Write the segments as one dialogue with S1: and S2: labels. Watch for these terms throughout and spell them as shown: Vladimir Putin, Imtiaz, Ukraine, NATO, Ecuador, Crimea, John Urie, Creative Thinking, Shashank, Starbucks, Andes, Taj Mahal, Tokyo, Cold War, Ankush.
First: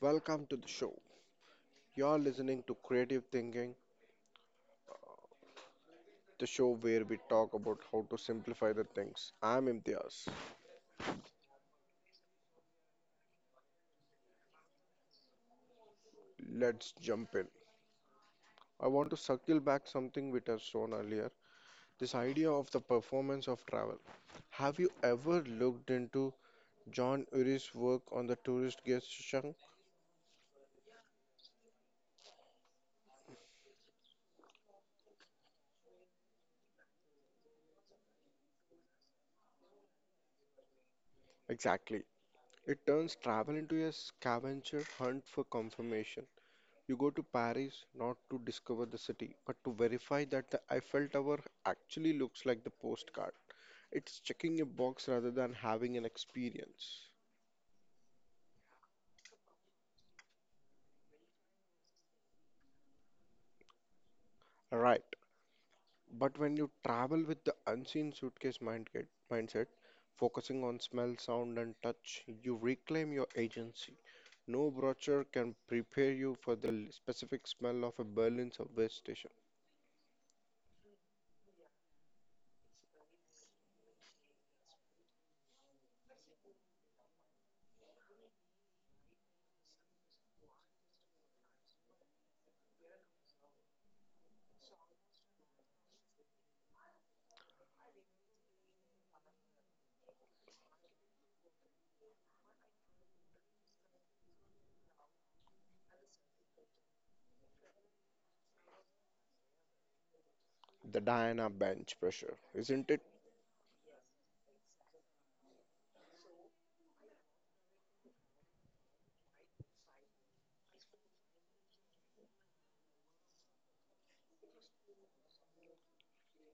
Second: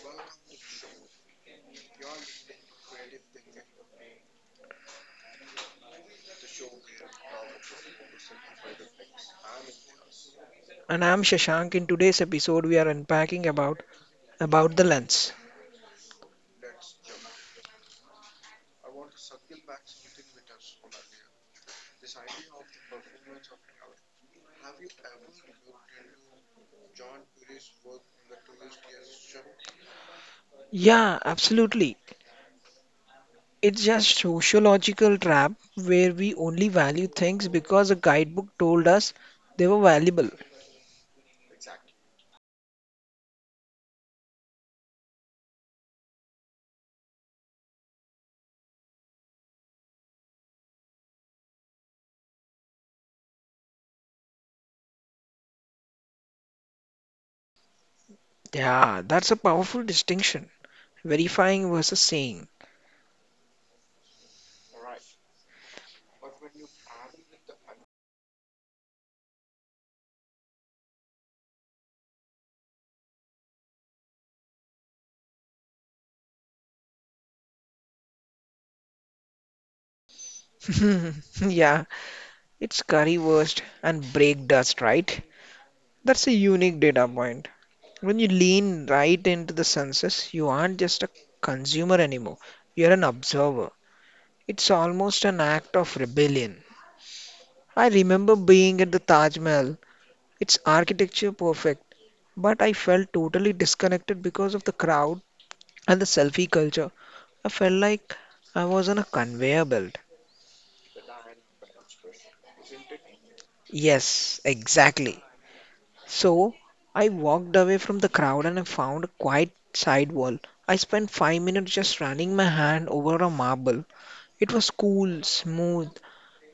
S1: Welcome to the show. You're listening to Creative Thinking, the show where we talk about how to simplify the things. I'm Imtiaz.
S2: And I'm Shashank. In today's episode, we are unpacking about the lens.
S1: Let's jump in. I want to circle back something we touched on earlier, this idea of the performance of travel. Have you ever looked into John Urie's work on the tourist guest shunk?
S2: Yeah, absolutely. It's just sociological trap where we only value things because a guidebook told us they were valuable.
S1: Exactly. It turns travel into a scavenger hunt for confirmation. You go to Paris not to discover the city, but to verify that the Eiffel Tower actually looks like the postcard. It's checking a box rather than having an experience.
S2: Yeah, that's a powerful distinction. Verifying versus saying.
S1: Right. But when you travel with the unseen suitcase mindset, focusing on smell, sound, and touch, you reclaim your agency. No brochure can prepare you for the specific smell of a Berlin subway station.
S2: Yeah, it's currywurst and break dust, right? That's a unique data point. When you lean right into the senses, you aren't just a consumer anymore. You're an observer. It's almost an act of rebellion. I remember being at the Taj Mahal, its architecture perfect, but I felt totally disconnected because of the crowd and the selfie culture. I felt like I was on a conveyor belt.
S1: The Diana bench pressure, isn't it?
S2: Yes, exactly. So I walked away from the crowd and I found a quiet side wall. I spent 5 minutes just running my hand over a marble. It was cool, smooth,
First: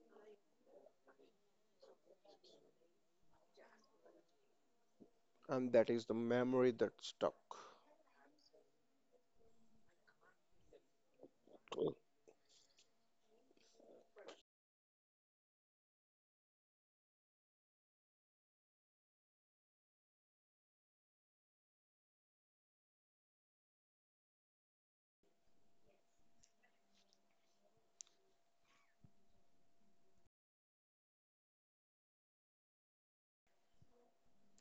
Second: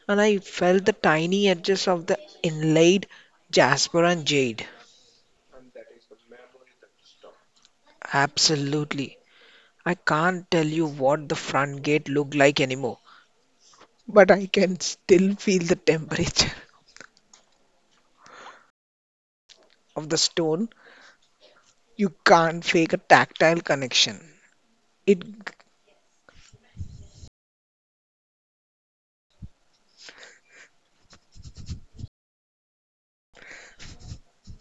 S2: and I felt the tiny edges of the inlaid jasper and jade.
S1: And that is the memory that stuck.
S2: Absolutely. I can't tell you what the front gate looked like anymore, but I can still feel the temperature of the stone. You can't fake a tactile connection. It,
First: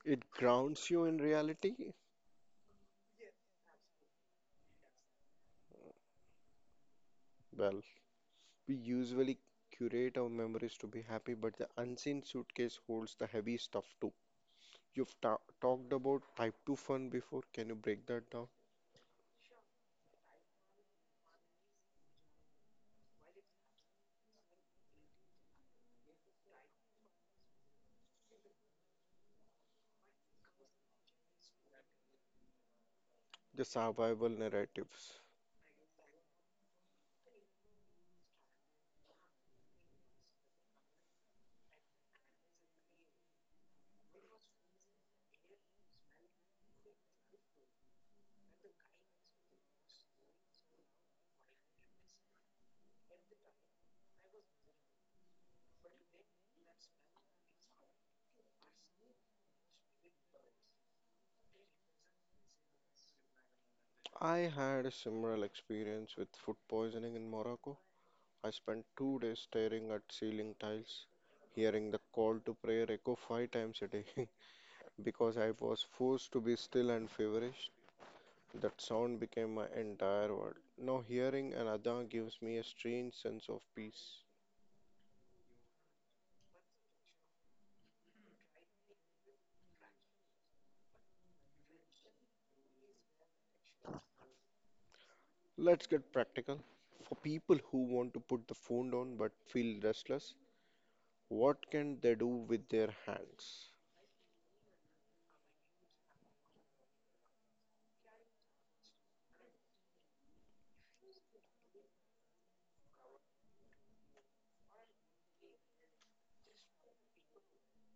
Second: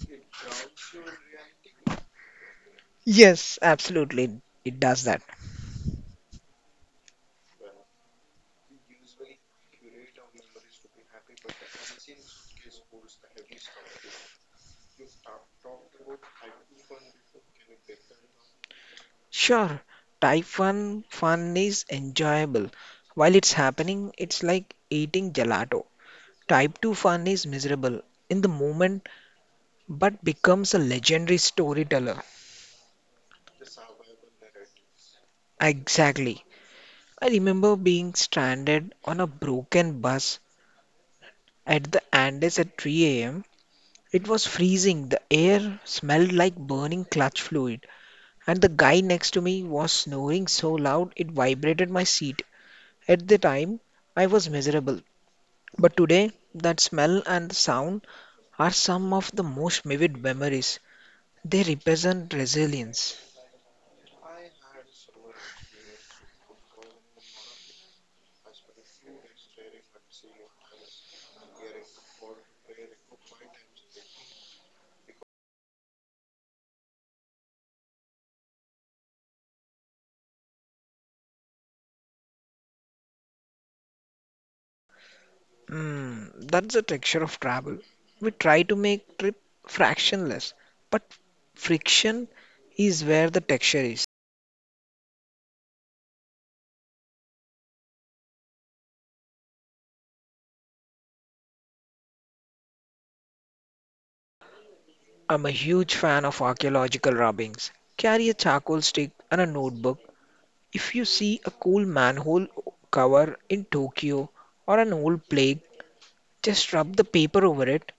S1: It grounds you in reality.
S2: yes, absolutely, it does that.
S1: Well, we usually curate our memories to be happy, but the unseen suitcase holds the heavy stuff too. You've ta talked about type 2 fun before. Can you break that down?
S2: Sure, Typhoon fun is enjoyable. While it's happening, it's like eating gelato. Type 2 fun is miserable. In the moment, but becomes a legendary storyteller.
S1: The survival narratives.
S2: Exactly. I remember being stranded on a broken bus at the Andes at 3 a.m. It was freezing, the air smelled like burning clutch fluid, and the guy next to me was snoring so loud it vibrated my seat. At the time, I was miserable. But today, that smell and the sound are some of the most vivid memories. They represent resilience.
S1: I had a similar experience with food poisoning in Morocco. I spent 2 days staring at ceiling tiles, hearing the call to prayer echo five times a day because I was forced to be still and feverish. That sound became my entire world. Now, hearing an adhan gives me a strange sense of peace.
S2: Mm, that's the texture of travel. We try to make trip fractionless, but friction is where the texture is.
S1: Let's get practical. For people who want to put the phone down but feel restless, what can they do with their hands?
S2: I'm a huge fan of archaeological rubbings. Carry a charcoal stick and a notebook. If you see a cool manhole cover in Tokyo or an old plague, just rub the paper over it.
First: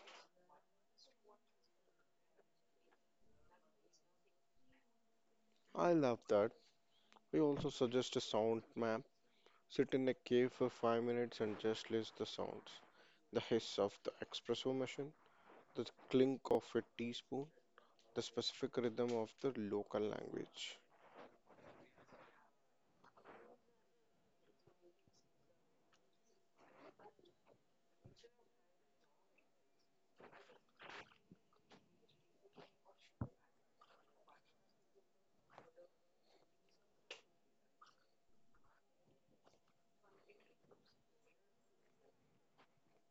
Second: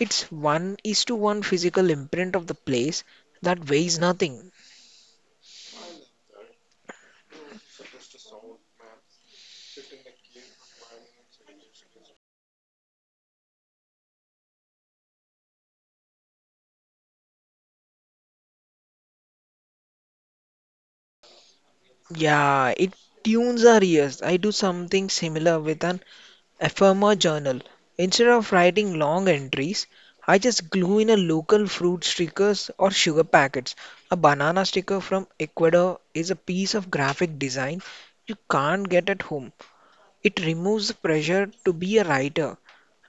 S2: It's one is to one physical imprint of the place that weighs nothing.
S1: I love that. We also suggest a sound map. Sit in a cave for 5 minutes and just list the sounds, the hiss of the espresso machine, the clink of a teaspoon, the specific rhythm of the local language.
S2: Yeah, it tunes our ears. I do something similar with an ephemera journal. Instead of writing long entries, I just glue in a local fruit stickers or sugar packets. A banana sticker from Ecuador is a piece of graphic design you can't get at home. It removes the pressure to be a writer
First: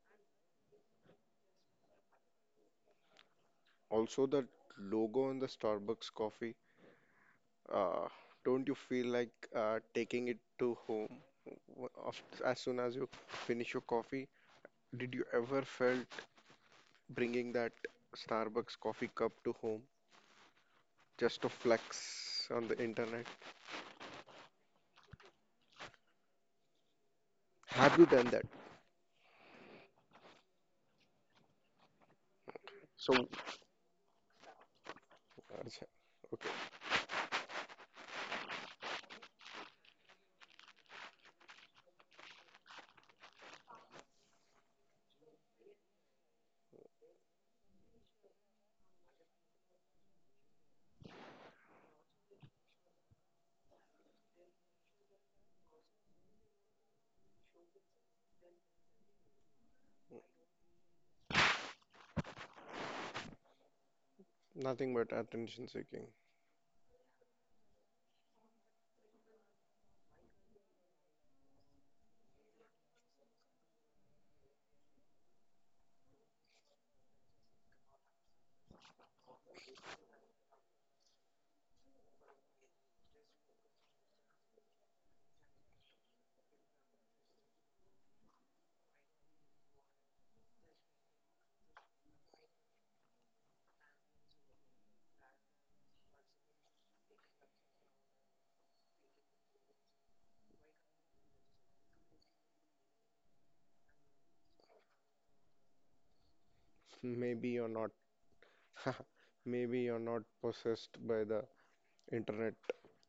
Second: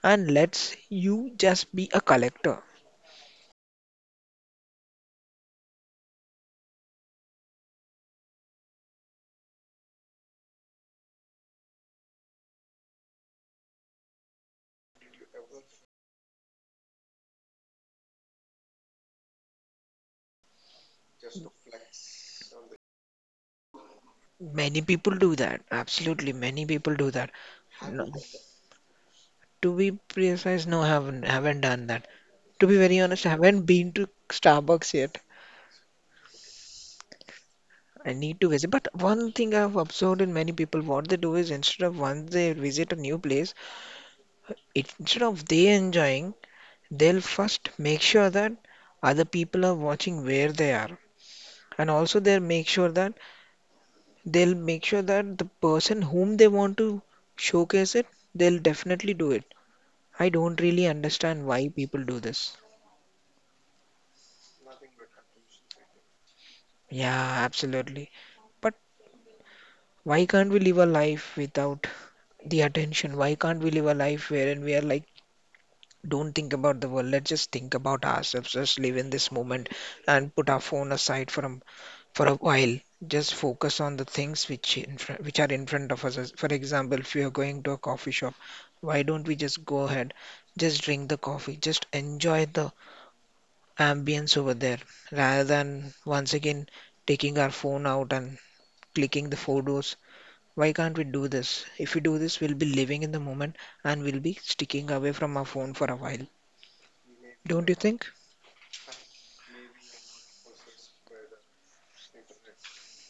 S2: and lets you just be a collector.
S1: Also, the logo on the Starbucks coffee, uh, don't you feel like taking it to home as soon as you finish your coffee? Did you ever felt bringing that Starbucks coffee cup to home just to flex on the internet?
S2: Many people do that. Absolutely, many people do that.
S1: Have you
S2: No,
S1: done that?
S2: to be precise, no, haven't done that. To be very honest,
S1: So,
S2: I haven't been to Starbucks yet.
S1: Acha, okay,
S2: I need to visit. But one thing I've observed in many people, what they do is instead of once they visit a new place, it, instead of they enjoying, they'll first make sure that other people are watching where they are. And also they'll make sure that the person whom they want to showcase it, they'll definitely do it. I don't really understand why people do this.
S1: nothing but attention seeking.
S2: Yeah, absolutely. But why can't we live a life without the attention. Why can't we live a life wherein we are like, don't think about the world. Let's just think about ourselves. Just live in this moment and put our phone aside for a while. Just focus on the things which which are in front of us. For example, if we are going to a coffee shop, why don't we just go ahead, just drink the coffee, just enjoy the ambience over there, rather than once again taking our phone out and clicking the photos why can't we do this? If we do this, we'll be living in the moment and we'll be sticking away from our phone for a while.
S1: Maybe
S2: Don't
S1: you're
S2: you
S1: not,
S2: think?
S1: maybe you're not possessed by the internet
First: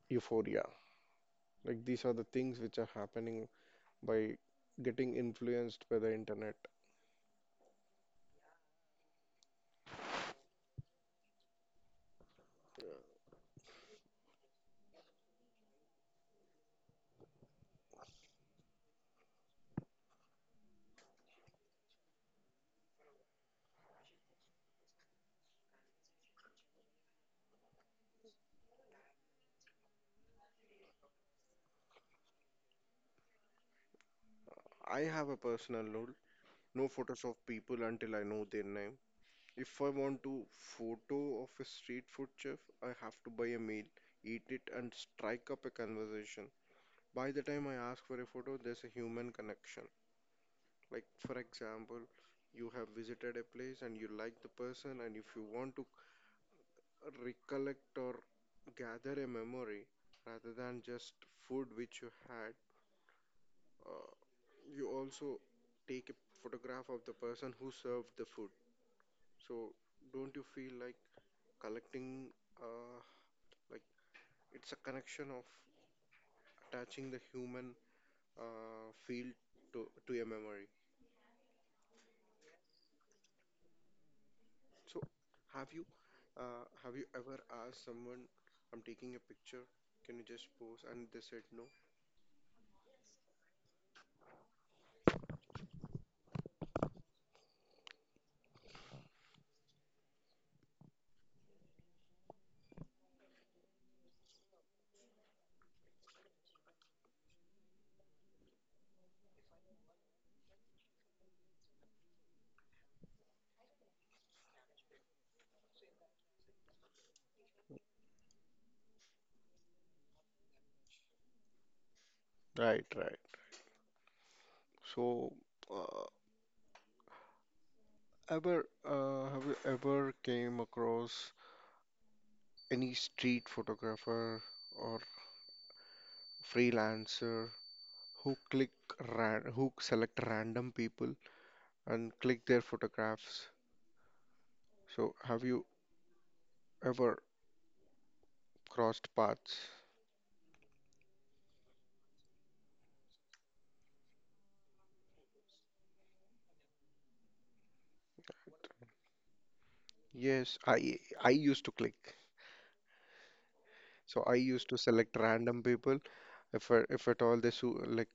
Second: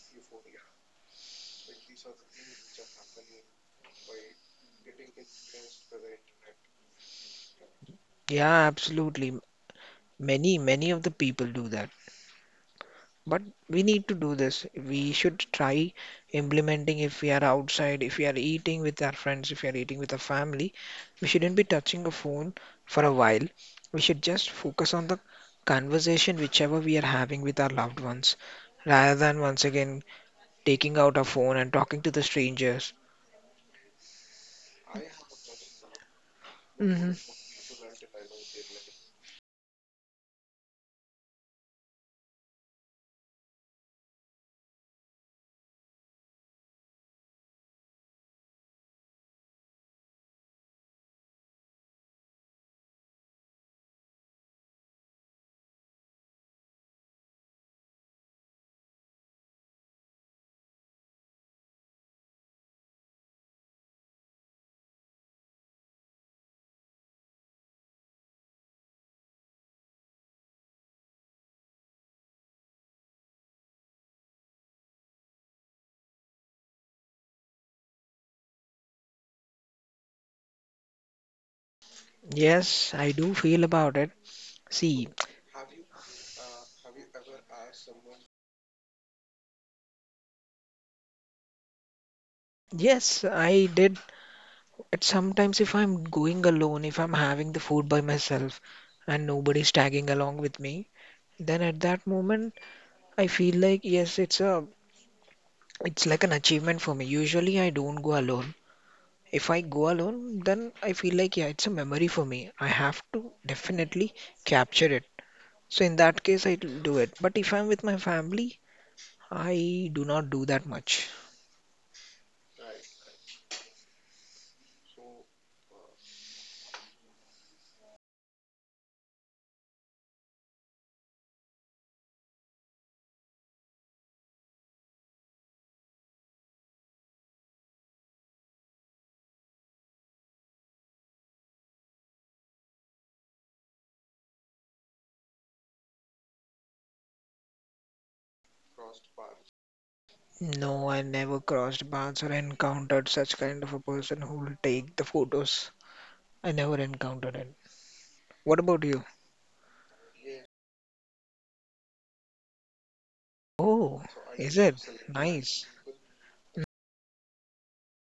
S1: euphoria. Like these are the things which are happening by getting influenced by the internet.
S2: Yeah, absolutely. Many, many of the people do that. But we need to do this. We should try implementing if we are outside, if we are eating with our friends, if we are eating with our family. We shouldn't be touching a phone for a while. We should just focus on the conversation whichever we are having with our loved ones rather than once again taking out our phone and talking to the strangers.
S1: I have a personal rule, no
S2: Mhm.
S1: photos of people until I know their name. If I want to photo of a street food chef, I have to buy a meal, eat it, and strike up a conversation. By the time I ask for a photo, there's a human connection. Like, for example, you have visited a place and you like the person, and if you want to recollect or gather a memory rather than just food which you had. uh, you also take a photograph of the person who served the food. So don't you feel like collecting, uh, like it's a connection of attaching the human feel to a memory.
S2: Yes, I do feel about it.
S1: So
S2: See,
S1: have you have you ever asked someone, I'm taking a picture, can you just pose? And they said no.
S2: yes, I did it sometimes if I'm going alone, if I'm having the food by myself and nobody's tagging along with me, then at that moment I feel like yes, it's like an achievement for me. Usually I don't go alone. If I go alone, then I feel like yeah, it's a memory for me. I have to definitely capture it. So in that case, I do it. But if I'm with my family, I do not do that much.
S1: Right, right. So, uh, ever have you ever came across any street photographer or freelancer who click who select random people and click their photographs. So have you ever crossed paths?
S2: No, I never crossed paths or encountered such kind of a person who will take the photos. I never encountered it. What about you?
S1: Yes, I used to click.
S2: Oh,
S1: So I
S2: is
S1: used to
S2: it?
S1: select random
S2: Nice.
S1: people if if at all they suit like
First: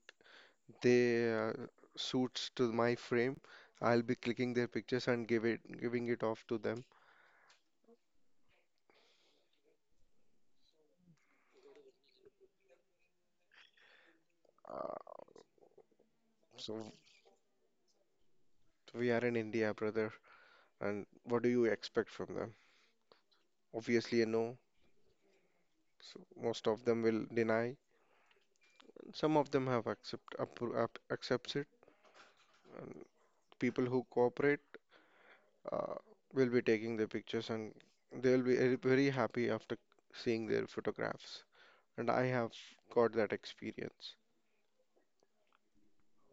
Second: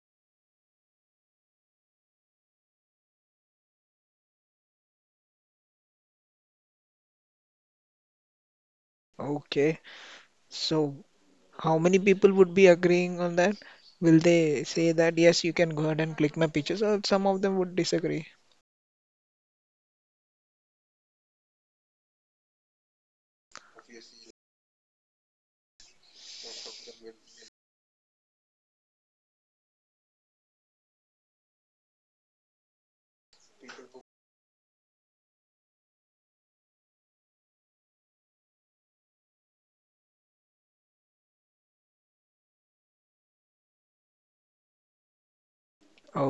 S1: they suits to my frame, I'll be clicking their pictures and give it giving it off to them.
S2: Okay. So, how many people would be agreeing on that? Will they say
S1: Uh,
S2: that, yes, you can go ahead and click my pictures,
S1: so
S2: or some of them would disagree?
S1: we are in India, brother. And what do you expect from them? Obviously, you know. So most of them will deny. Some of them have accepts it. And people who cooperate uh, will be taking the pictures, and they'll be very very happy after seeing their photographs. And I have got that experience.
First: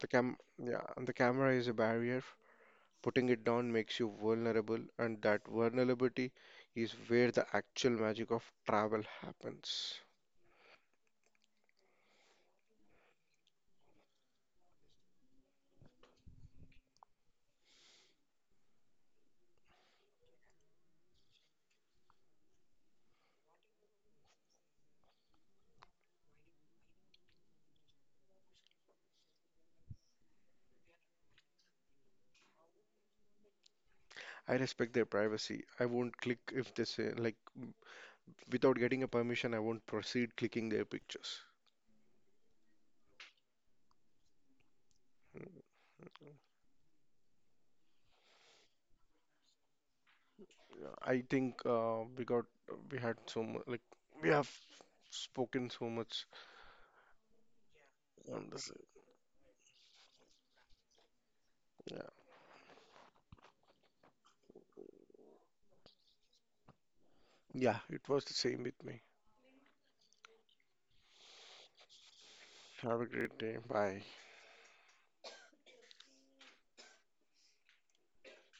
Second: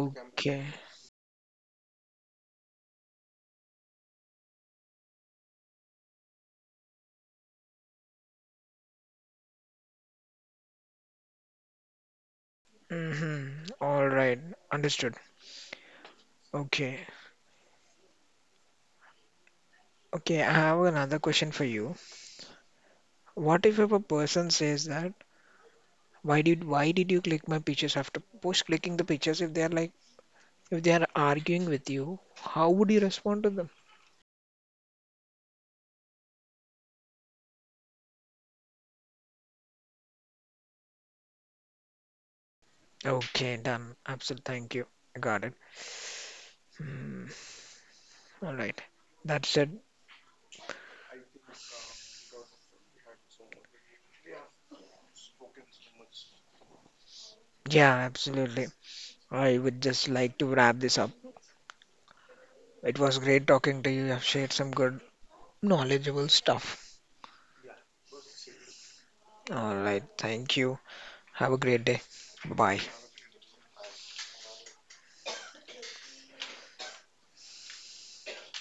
S1: The cam, yeah, and the camera is a barrier. Putting it down makes you vulnerable, and that vulnerability is where the actual magic of travel happens.
S2: Mm-hmm. All right. Understood. Okay. Okay, I have another question for you. What if a person says that, why did you click my pictures after post clicking the pictures if they are like if they are arguing with you, how would you respond to them?
S1: I respect their privacy. I won't click if they say like, without getting a permission, I won't proceed clicking their pictures.
S2: Okay, done. Absolutely, thank you. I got it. Hmm. All right. That's it.
S1: I think we got we had so much, like, we have spoken so much
S2: Yeah,
S1: on
S2: absolutely.
S1: this.
S2: I would just like to wrap this up.
S1: Yeah,
S2: It was great talking to you. You have shared some good knowledgeable stuff.
S1: yeah, it was the same with me.
S2: All right, thank you. Have a great day. Bye.
S1: Have a great day. Bye.